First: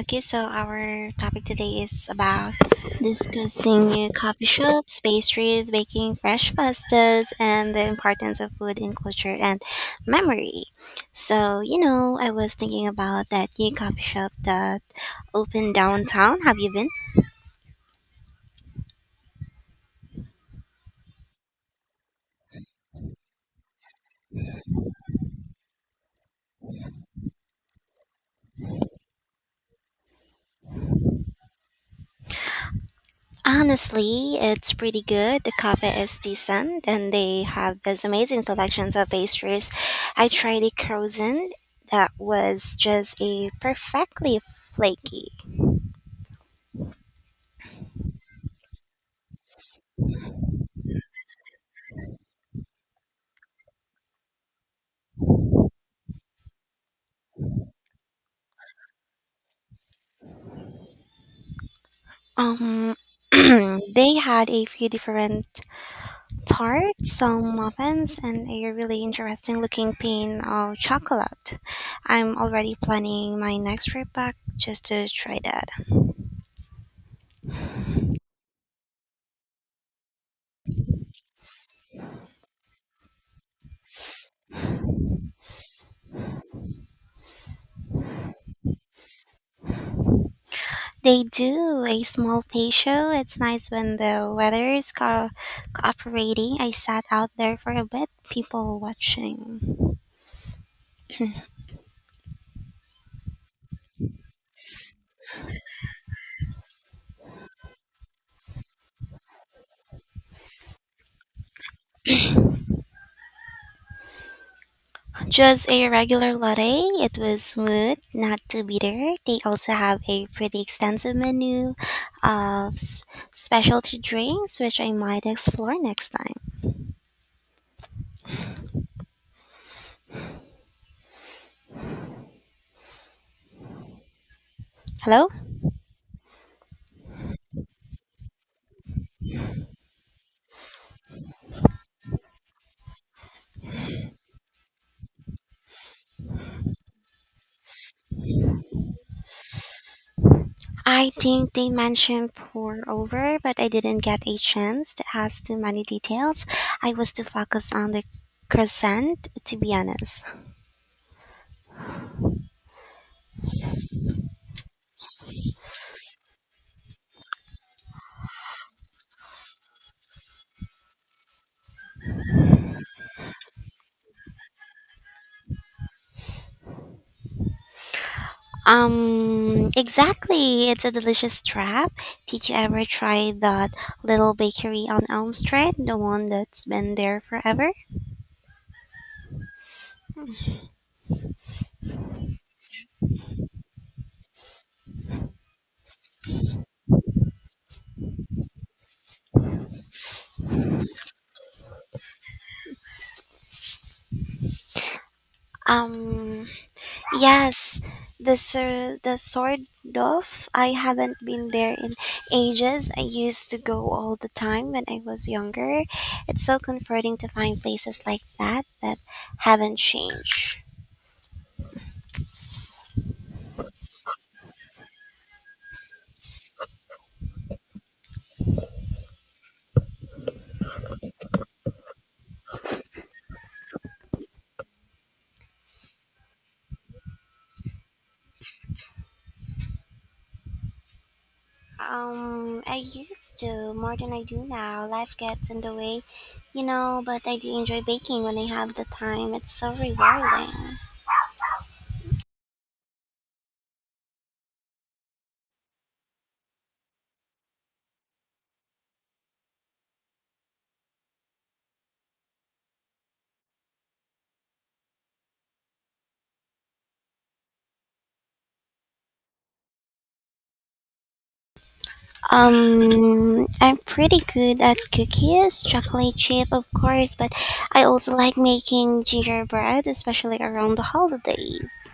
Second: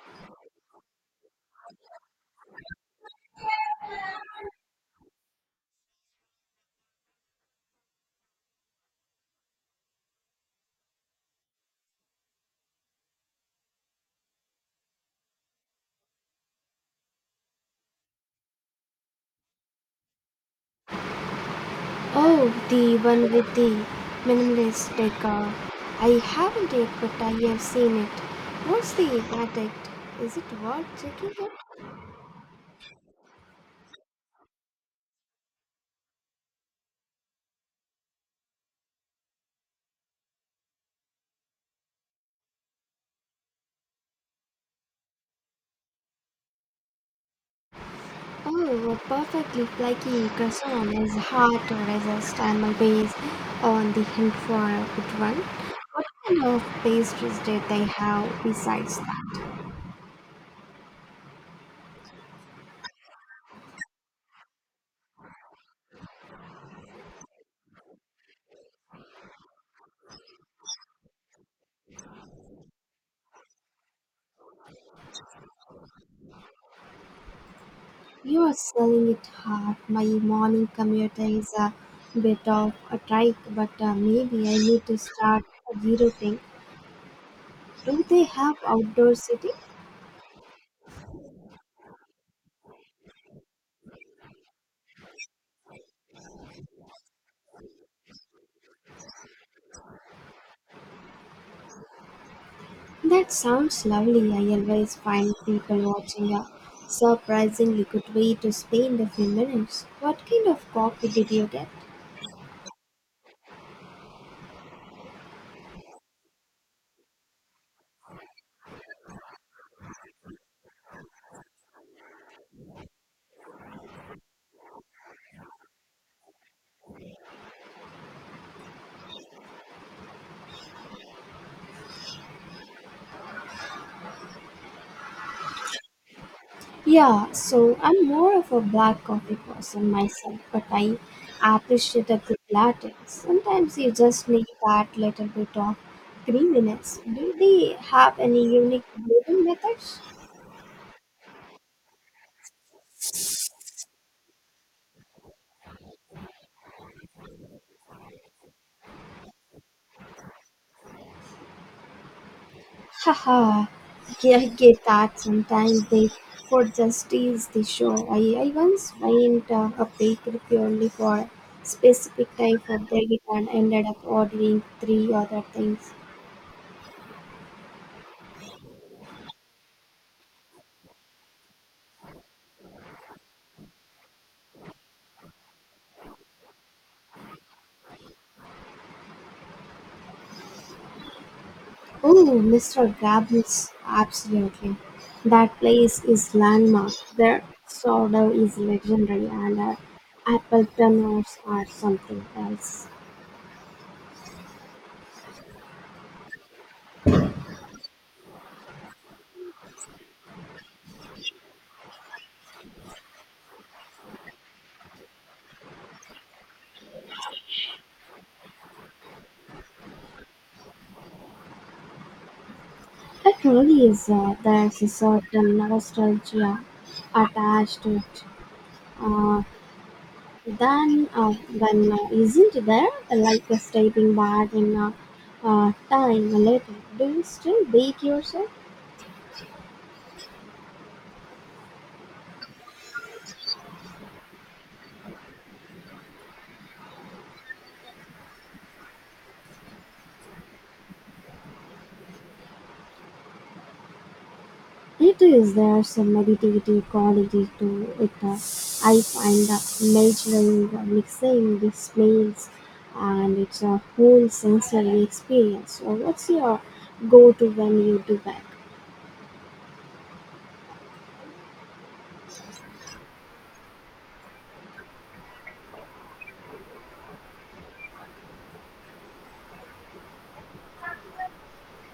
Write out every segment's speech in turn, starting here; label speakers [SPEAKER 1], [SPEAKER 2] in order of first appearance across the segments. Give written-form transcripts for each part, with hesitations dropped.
[SPEAKER 1] Okay, so our topic today is about discussing coffee shops, pastries, baking fresh pastas, and the importance of food in culture and memory. So, you know, I was thinking about that new coffee shop that opened downtown. Have you been?
[SPEAKER 2] Oh, the one with the minimalist decor. I haven't yet, but I have seen it. What's the verdict? Is it worth checking out?
[SPEAKER 1] Honestly, it's pretty good. The coffee is decent, and they have these amazing selections of pastries. I tried the croissant that was just a perfectly flaky.
[SPEAKER 2] Oh, a perfectly flaky croissant is hard to resist. I'm always on the hunt for a good one. What kind of pastries did they have besides that?
[SPEAKER 1] Um, they had a few different tarts, some muffins, and a really interesting looking pane of chocolate. I'm already planning my next trip back just to try that.
[SPEAKER 2] You are selling it hard. My morning commute is a bit of a trike, but maybe I need to start a zero thing. Do they have outdoor seating?
[SPEAKER 1] They do a small pay show. It's nice when the weather is cooperating. I sat out there for a bit, people watching.
[SPEAKER 2] That sounds lovely. I always find people watching a surprisingly good way to spend a few minutes. What kind of coffee did you get?
[SPEAKER 1] Just a regular latte. It was smooth, not too bitter. They also have a pretty extensive menu of specialty drinks, which I might explore next time. Hello?
[SPEAKER 2] Yeah, so I'm more of a black coffee person myself, but I appreciate a good latte. Sometimes you just need that little bit of creaminess. Do they have any unique blending methods?
[SPEAKER 1] I think they mentioned pour over, but I didn't get a chance to ask too many details. I was too focused on the crescent, to be honest.
[SPEAKER 2] Haha, I get that sometimes they for just tease the show. I once went a bakery purely for specific type of bread and ended up ordering three other things.
[SPEAKER 1] Exactly. It's a delicious trap. Did you ever try that little bakery on Elm Street, the one that's been there forever?
[SPEAKER 2] Oh, Mr. Gabbles, absolutely. That place is landmark. Their sourdough is legendary and apple turnovers are something else.
[SPEAKER 1] Um, yes, the sort of. I haven't been there in ages. I used to go all the time when I was younger. It's so comforting to find places like that that haven't changed.
[SPEAKER 2] It really is. There's a certain nostalgia attached to it. Uh, then isn't there like a stepping back in time a little, do you still bake yourself?
[SPEAKER 1] I used to more than I do now. Life gets in the way, you know, but I do enjoy baking when I have the time. It's so rewarding.
[SPEAKER 2] It is there some meditative quality to it. I find measuring, mixing, the smells, and it's a whole sensory experience. So what's your go-to when you do that?
[SPEAKER 1] I'm pretty good at cookies, chocolate chip, of course, but I also like making gingerbread, especially around the holidays.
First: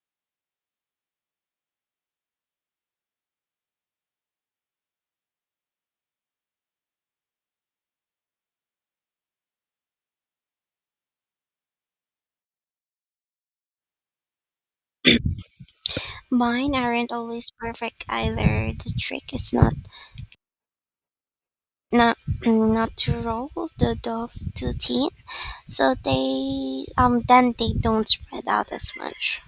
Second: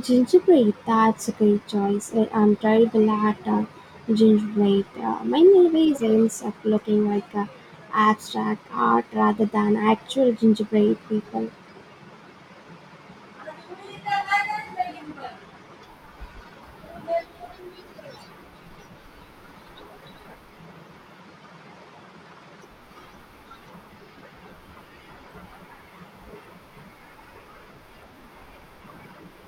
[SPEAKER 2] Gingerbread, that's a great choice. I'm terrible at gingerbread. Mine always ends up looking like abstract art rather than actual gingerbread people.
[SPEAKER 1] Mine aren't always perfect either. The trick is not not to roll the dough too thin, so they then they don't spread out as much.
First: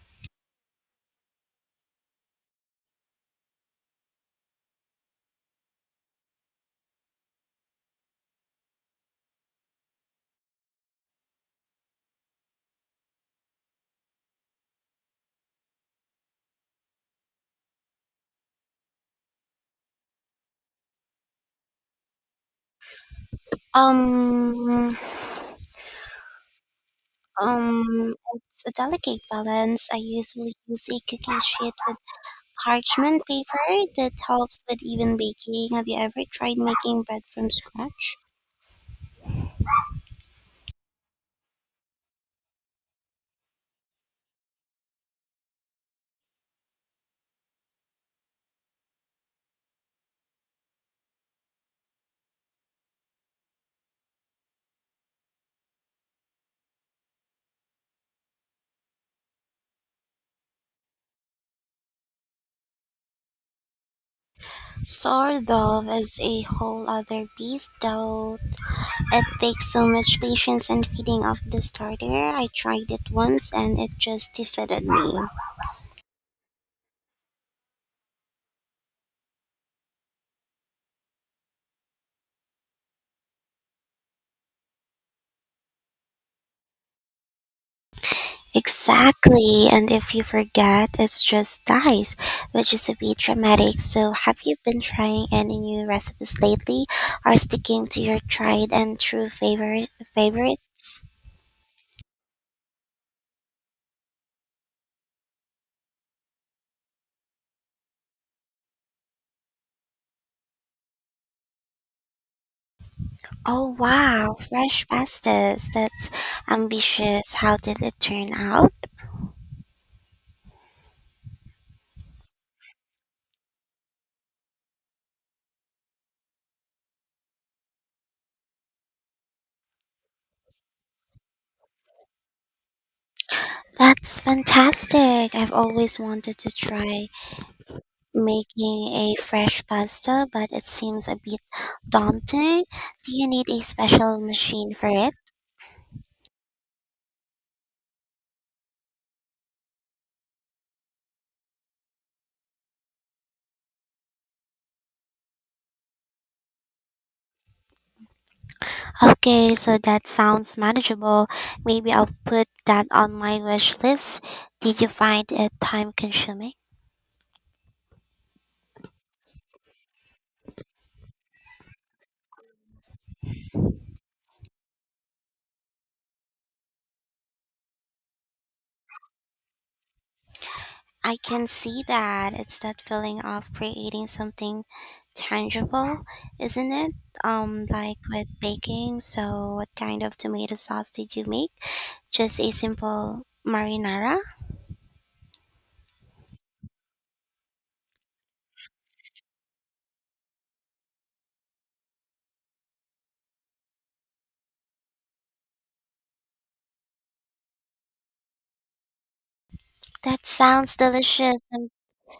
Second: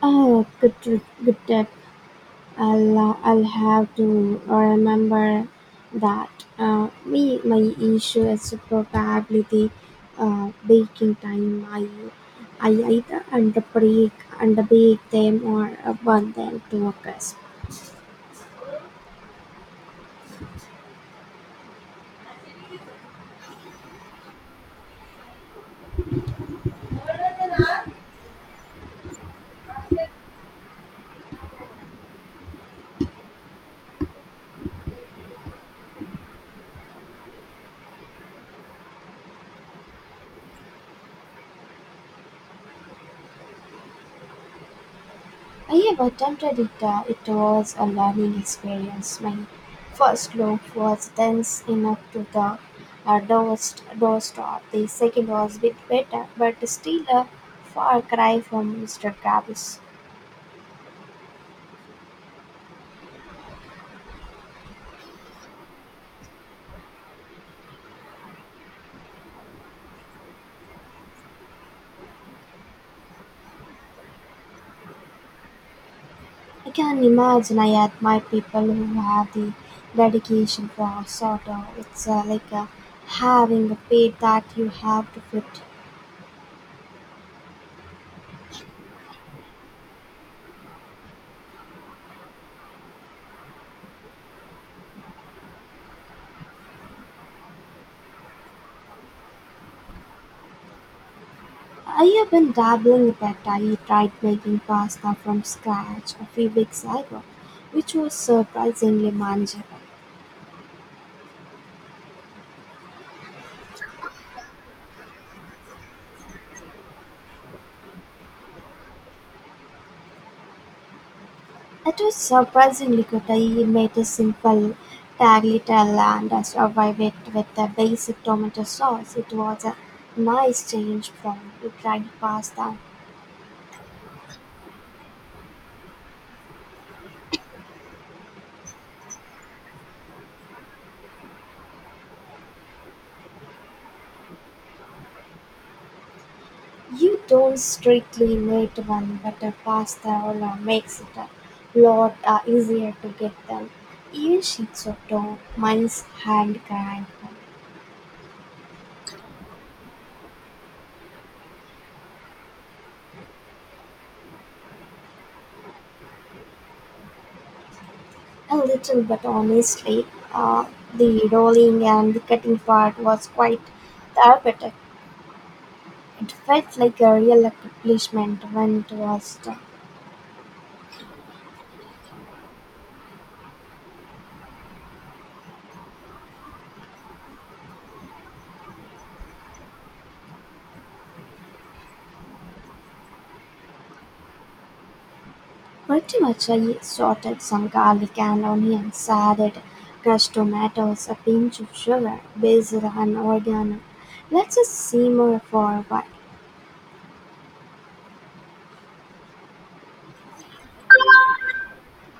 [SPEAKER 2] Oh, good, good tip. I'll have to remember that. My issue is probably the baking time. I either underbake, underbake them or burn them to a crisp.
[SPEAKER 1] Um, it's a delicate balance. I usually use a cookie sheet with parchment paper that helps with even baking. Have you ever tried making bread from scratch?
[SPEAKER 2] I have attempted it. It was a learning experience. My first loaf was dense enough to the doorstop. The second was a bit better, but still a far cry from Mr. Travis.
[SPEAKER 1] Sourdough is a whole other beast, though. It takes so much patience and feeding of the starter. I tried it once and it just defeated me.
[SPEAKER 2] I can imagine. I admire people who have the dedication for a sort of. It's like having a pet that you have to fit.
[SPEAKER 1] Exactly, and if you forget, it just dies, which is a bit dramatic. So, have you been trying any new recipes lately, or sticking to your tried and true favorites?
[SPEAKER 2] I've been dabbling a bit. I tried making pasta from scratch a few weeks ago, which was surprisingly manageable.
[SPEAKER 1] Oh wow, fresh pastas! That's ambitious. How did it turn out?
[SPEAKER 2] It was surprisingly good. I made a simple tagliatelle and I survived it with a basic tomato sauce. It was a nice change from the dried pasta.
[SPEAKER 1] That's fantastic. I've always wanted to try making a fresh pasta, but it seems a bit daunting. Do you need a special machine for it?
[SPEAKER 2] You don't strictly need one, but a pasta roller makes it a lot easier to get them. Even sheets of dough, mine's hand grind them.
[SPEAKER 1] Okay, so that sounds manageable. Maybe I'll put that on my wish list. Did you find it time consuming?
[SPEAKER 2] A little, but honestly, uh, the rolling and the cutting part was quite therapeutic. It felt like a real accomplishment when it was done.
[SPEAKER 1] I can see that. It's that feeling of creating something tangible, isn't it? Like with baking. So, what kind of tomato sauce did you make? Just a simple marinara?
[SPEAKER 2] Pretty much. I sorted some garlic and onions, added crushed tomatoes, a pinch of sugar, basil and oregano. Let's just simmer for a while.
[SPEAKER 1] That sounds delicious. And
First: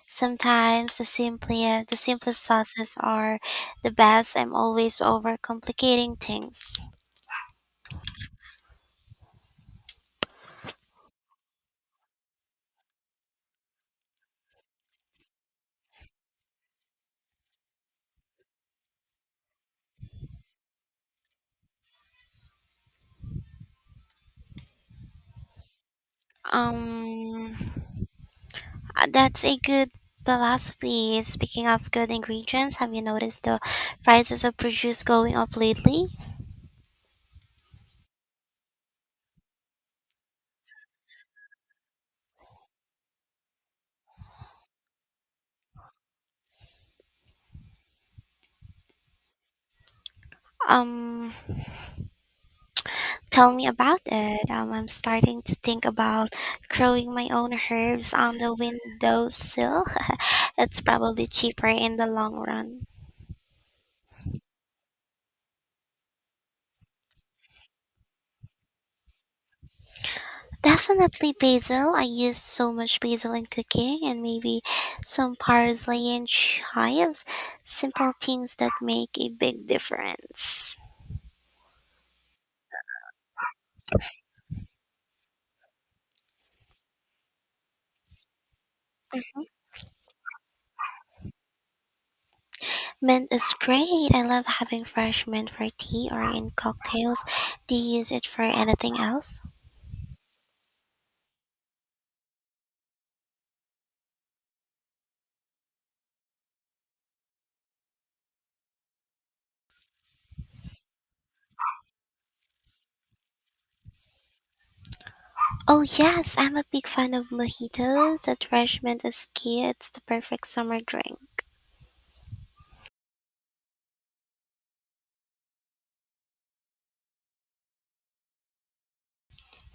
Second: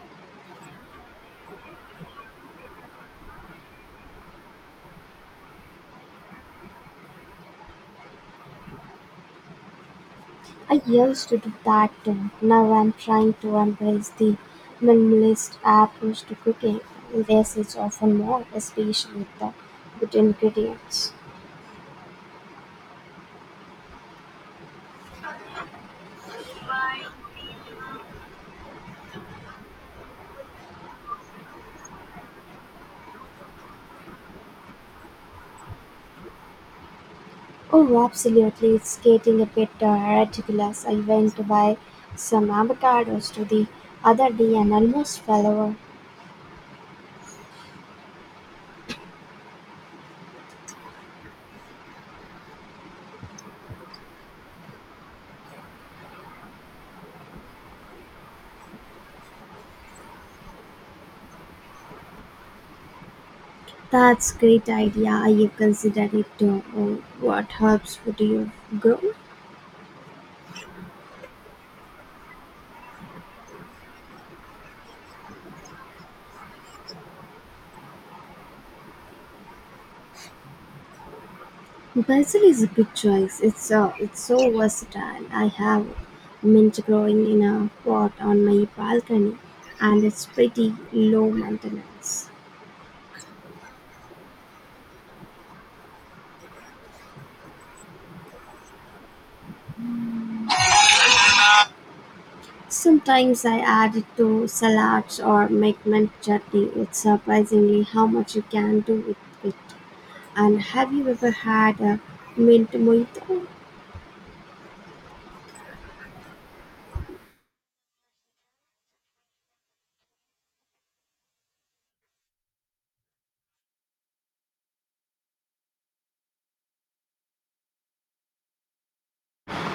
[SPEAKER 1] sometimes the simplest sauces are the best. I'm always overcomplicating things.
[SPEAKER 2] I used to do that too. Now I'm trying to embrace the minimalist approach to cooking. Less is often more, especially with the good ingredients.
[SPEAKER 1] Um, that's a good philosophy. Speaking of good ingredients, have you noticed the prices of produce going up lately?
[SPEAKER 2] Oh, absolutely. It's getting a bit ridiculous. I went to buy some avocados to the other day and almost fell over.
[SPEAKER 1] Um, Tell me about it. I'm starting to think about growing my own herbs on the windowsill. It's probably cheaper in the long run.
[SPEAKER 2] That's great idea. I considered it too. Oh, what herbs would you grow?
[SPEAKER 1] Definitely basil. I use so much basil in cooking and maybe some parsley and chives. Simple things that make a big difference.
[SPEAKER 2] Basil is a good choice. It's so versatile. I have mint growing in a pot on my balcony, and it's pretty low maintenance.
[SPEAKER 1] Mint is great. I love having fresh mint for tea or in cocktails. Do you use it for anything else?
[SPEAKER 2] Sometimes I add it to salads or make mint chutney. It's surprisingly how much you can do with it. And have you ever had a mint mojito?
[SPEAKER 1] Oh, yes, I'm a big fan of mojitos. That fresh mint is key. It's the perfect summer drink.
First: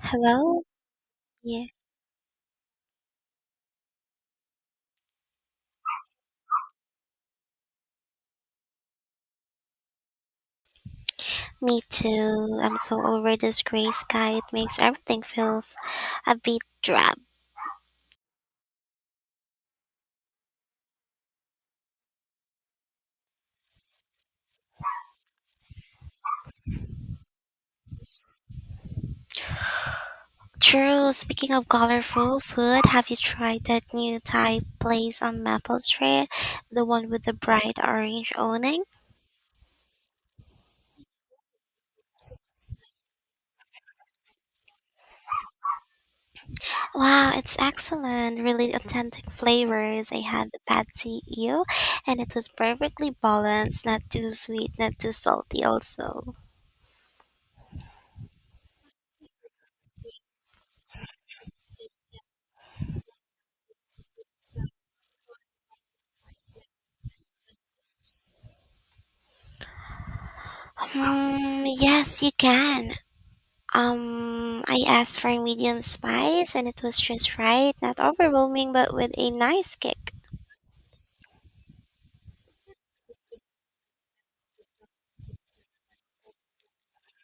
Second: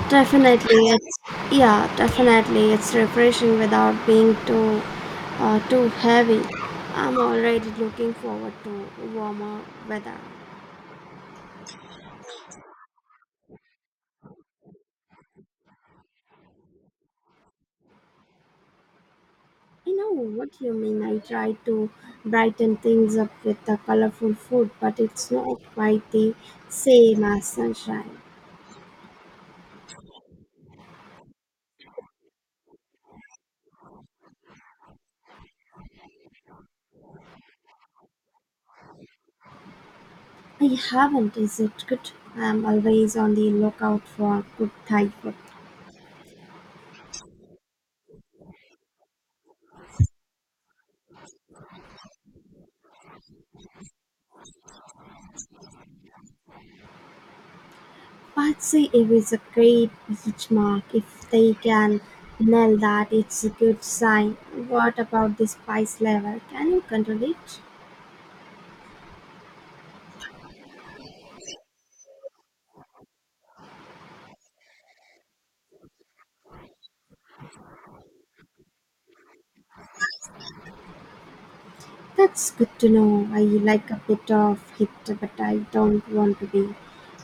[SPEAKER 1] Hello?
[SPEAKER 2] Definitely, it's
[SPEAKER 1] Yeah.
[SPEAKER 2] yeah, definitely, it's refreshing without being too heavy. I'm already looking forward to warmer weather.
[SPEAKER 1] Me too. I'm so over this gray sky. It makes everything feels a bit drab.
[SPEAKER 2] I know what you mean. I try to brighten things up with the colorful food, but it's not quite the same as sunshine.
[SPEAKER 1] True. Speaking of colorful food, have you tried that new Thai place on Maple Street? The one with the bright orange awning?
[SPEAKER 2] I haven't. Is it good? I'm always on the lookout for good Thai food.
[SPEAKER 1] Wow, it's excellent. Really authentic flavors. I had the pad eel, and it was perfectly balanced, not too sweet, not too salty also.
[SPEAKER 2] Patsy Eve is a great benchmark. If they can nail that, it's a good sign. What about the spice level? Can you control it?
[SPEAKER 1] Yes, you can. I asked for medium spice and it was just right, not overwhelming but with a nice kick.
[SPEAKER 2] That's good to know. I like a bit of heat, but I don't want to be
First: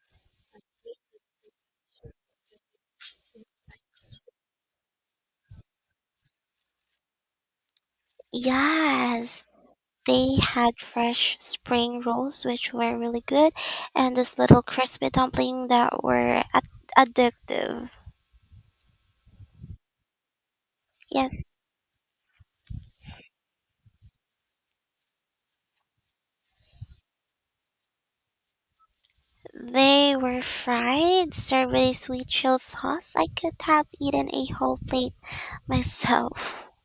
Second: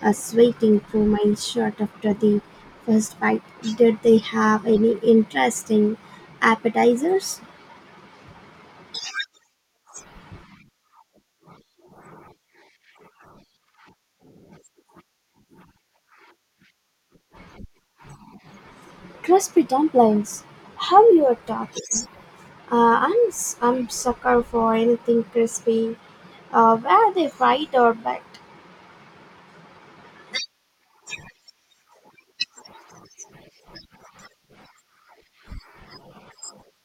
[SPEAKER 2] sweating through my shirt after the first bite. Did they have any interesting appetizers?
[SPEAKER 1] Yes, they had fresh spring rolls which were really good and this little crispy dumpling that were addictive.
[SPEAKER 2] Crispy dumplings. How you are
[SPEAKER 1] Yes.
[SPEAKER 2] talking? I'm sucker for anything crispy. Where they fight or bet?
[SPEAKER 1] They were fried, served with a sweet chill sauce. I could have eaten a whole plate myself.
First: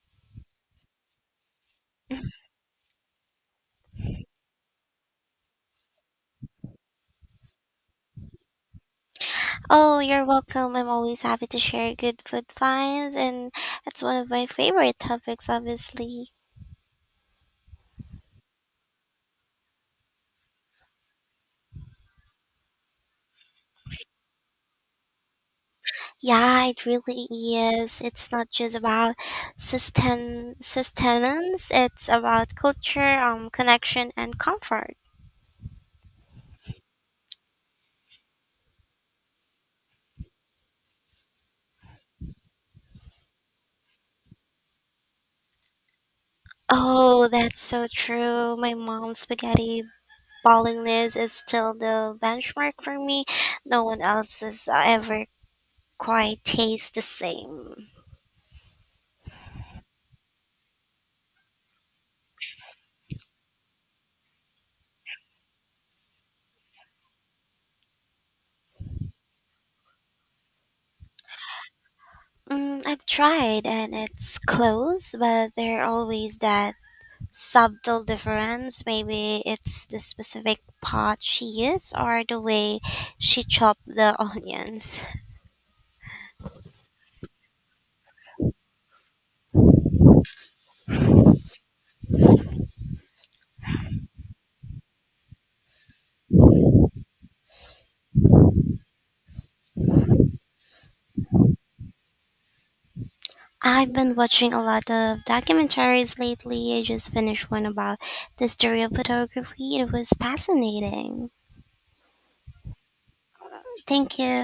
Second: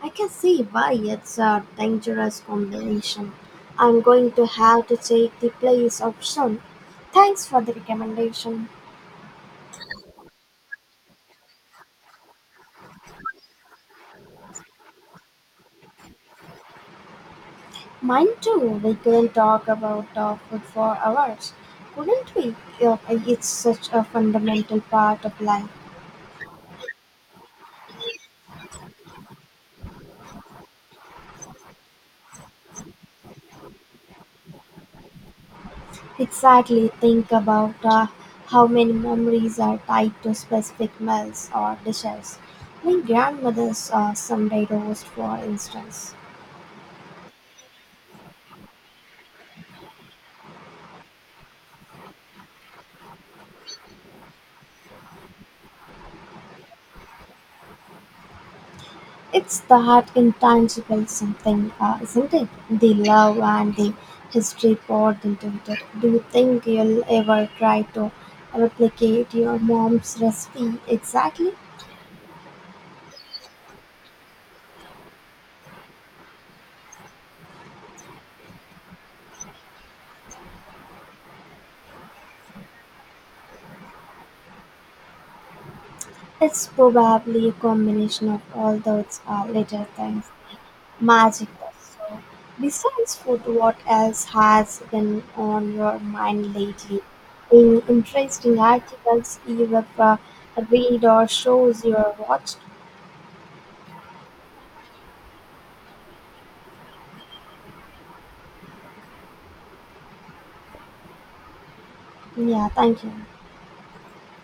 [SPEAKER 2] I can see why. It's a dangerous combination. I'm going to have to take the place of Sun. Thanks for the recommendation.
[SPEAKER 1] Oh, you're welcome. I'm always happy to share good food finds, and that's one of my favorite topics, obviously.
[SPEAKER 2] Mine too. We couldn't talk about food for hours, couldn't we? Uh, It's such a fundamental part of life.
[SPEAKER 1] Yeah, it really is. It's not just about sustain sustenance, it's about culture, connection, and comfort.
[SPEAKER 2] Exactly. Think about how many memories are tied to specific meals or dishes. My grandmother's Sunday roast, for instance.
[SPEAKER 1] Oh, that's so true. My mom's spaghetti bowling list is still the benchmark for me. No one else has ever quite taste the same.
[SPEAKER 2] It's that intangible something, isn't it? The love and the history poured into it. Do you think you'll ever try to replicate your mom's recipe exactly?
[SPEAKER 1] Mm, I've tried and it's close, but there are always that subtle difference. Maybe it's the specific pot she used or the way she chopped the onions.
[SPEAKER 2] It's probably a combination of all those little things. Magic. So, besides food, what else has been on your mind lately? Any interesting articles you have read or shows you have watched?
[SPEAKER 1] I've been watching a lot of documentaries lately. I just finished one about the history of photography. It was fascinating.
[SPEAKER 2] 你雅淡下
[SPEAKER 1] Thank you.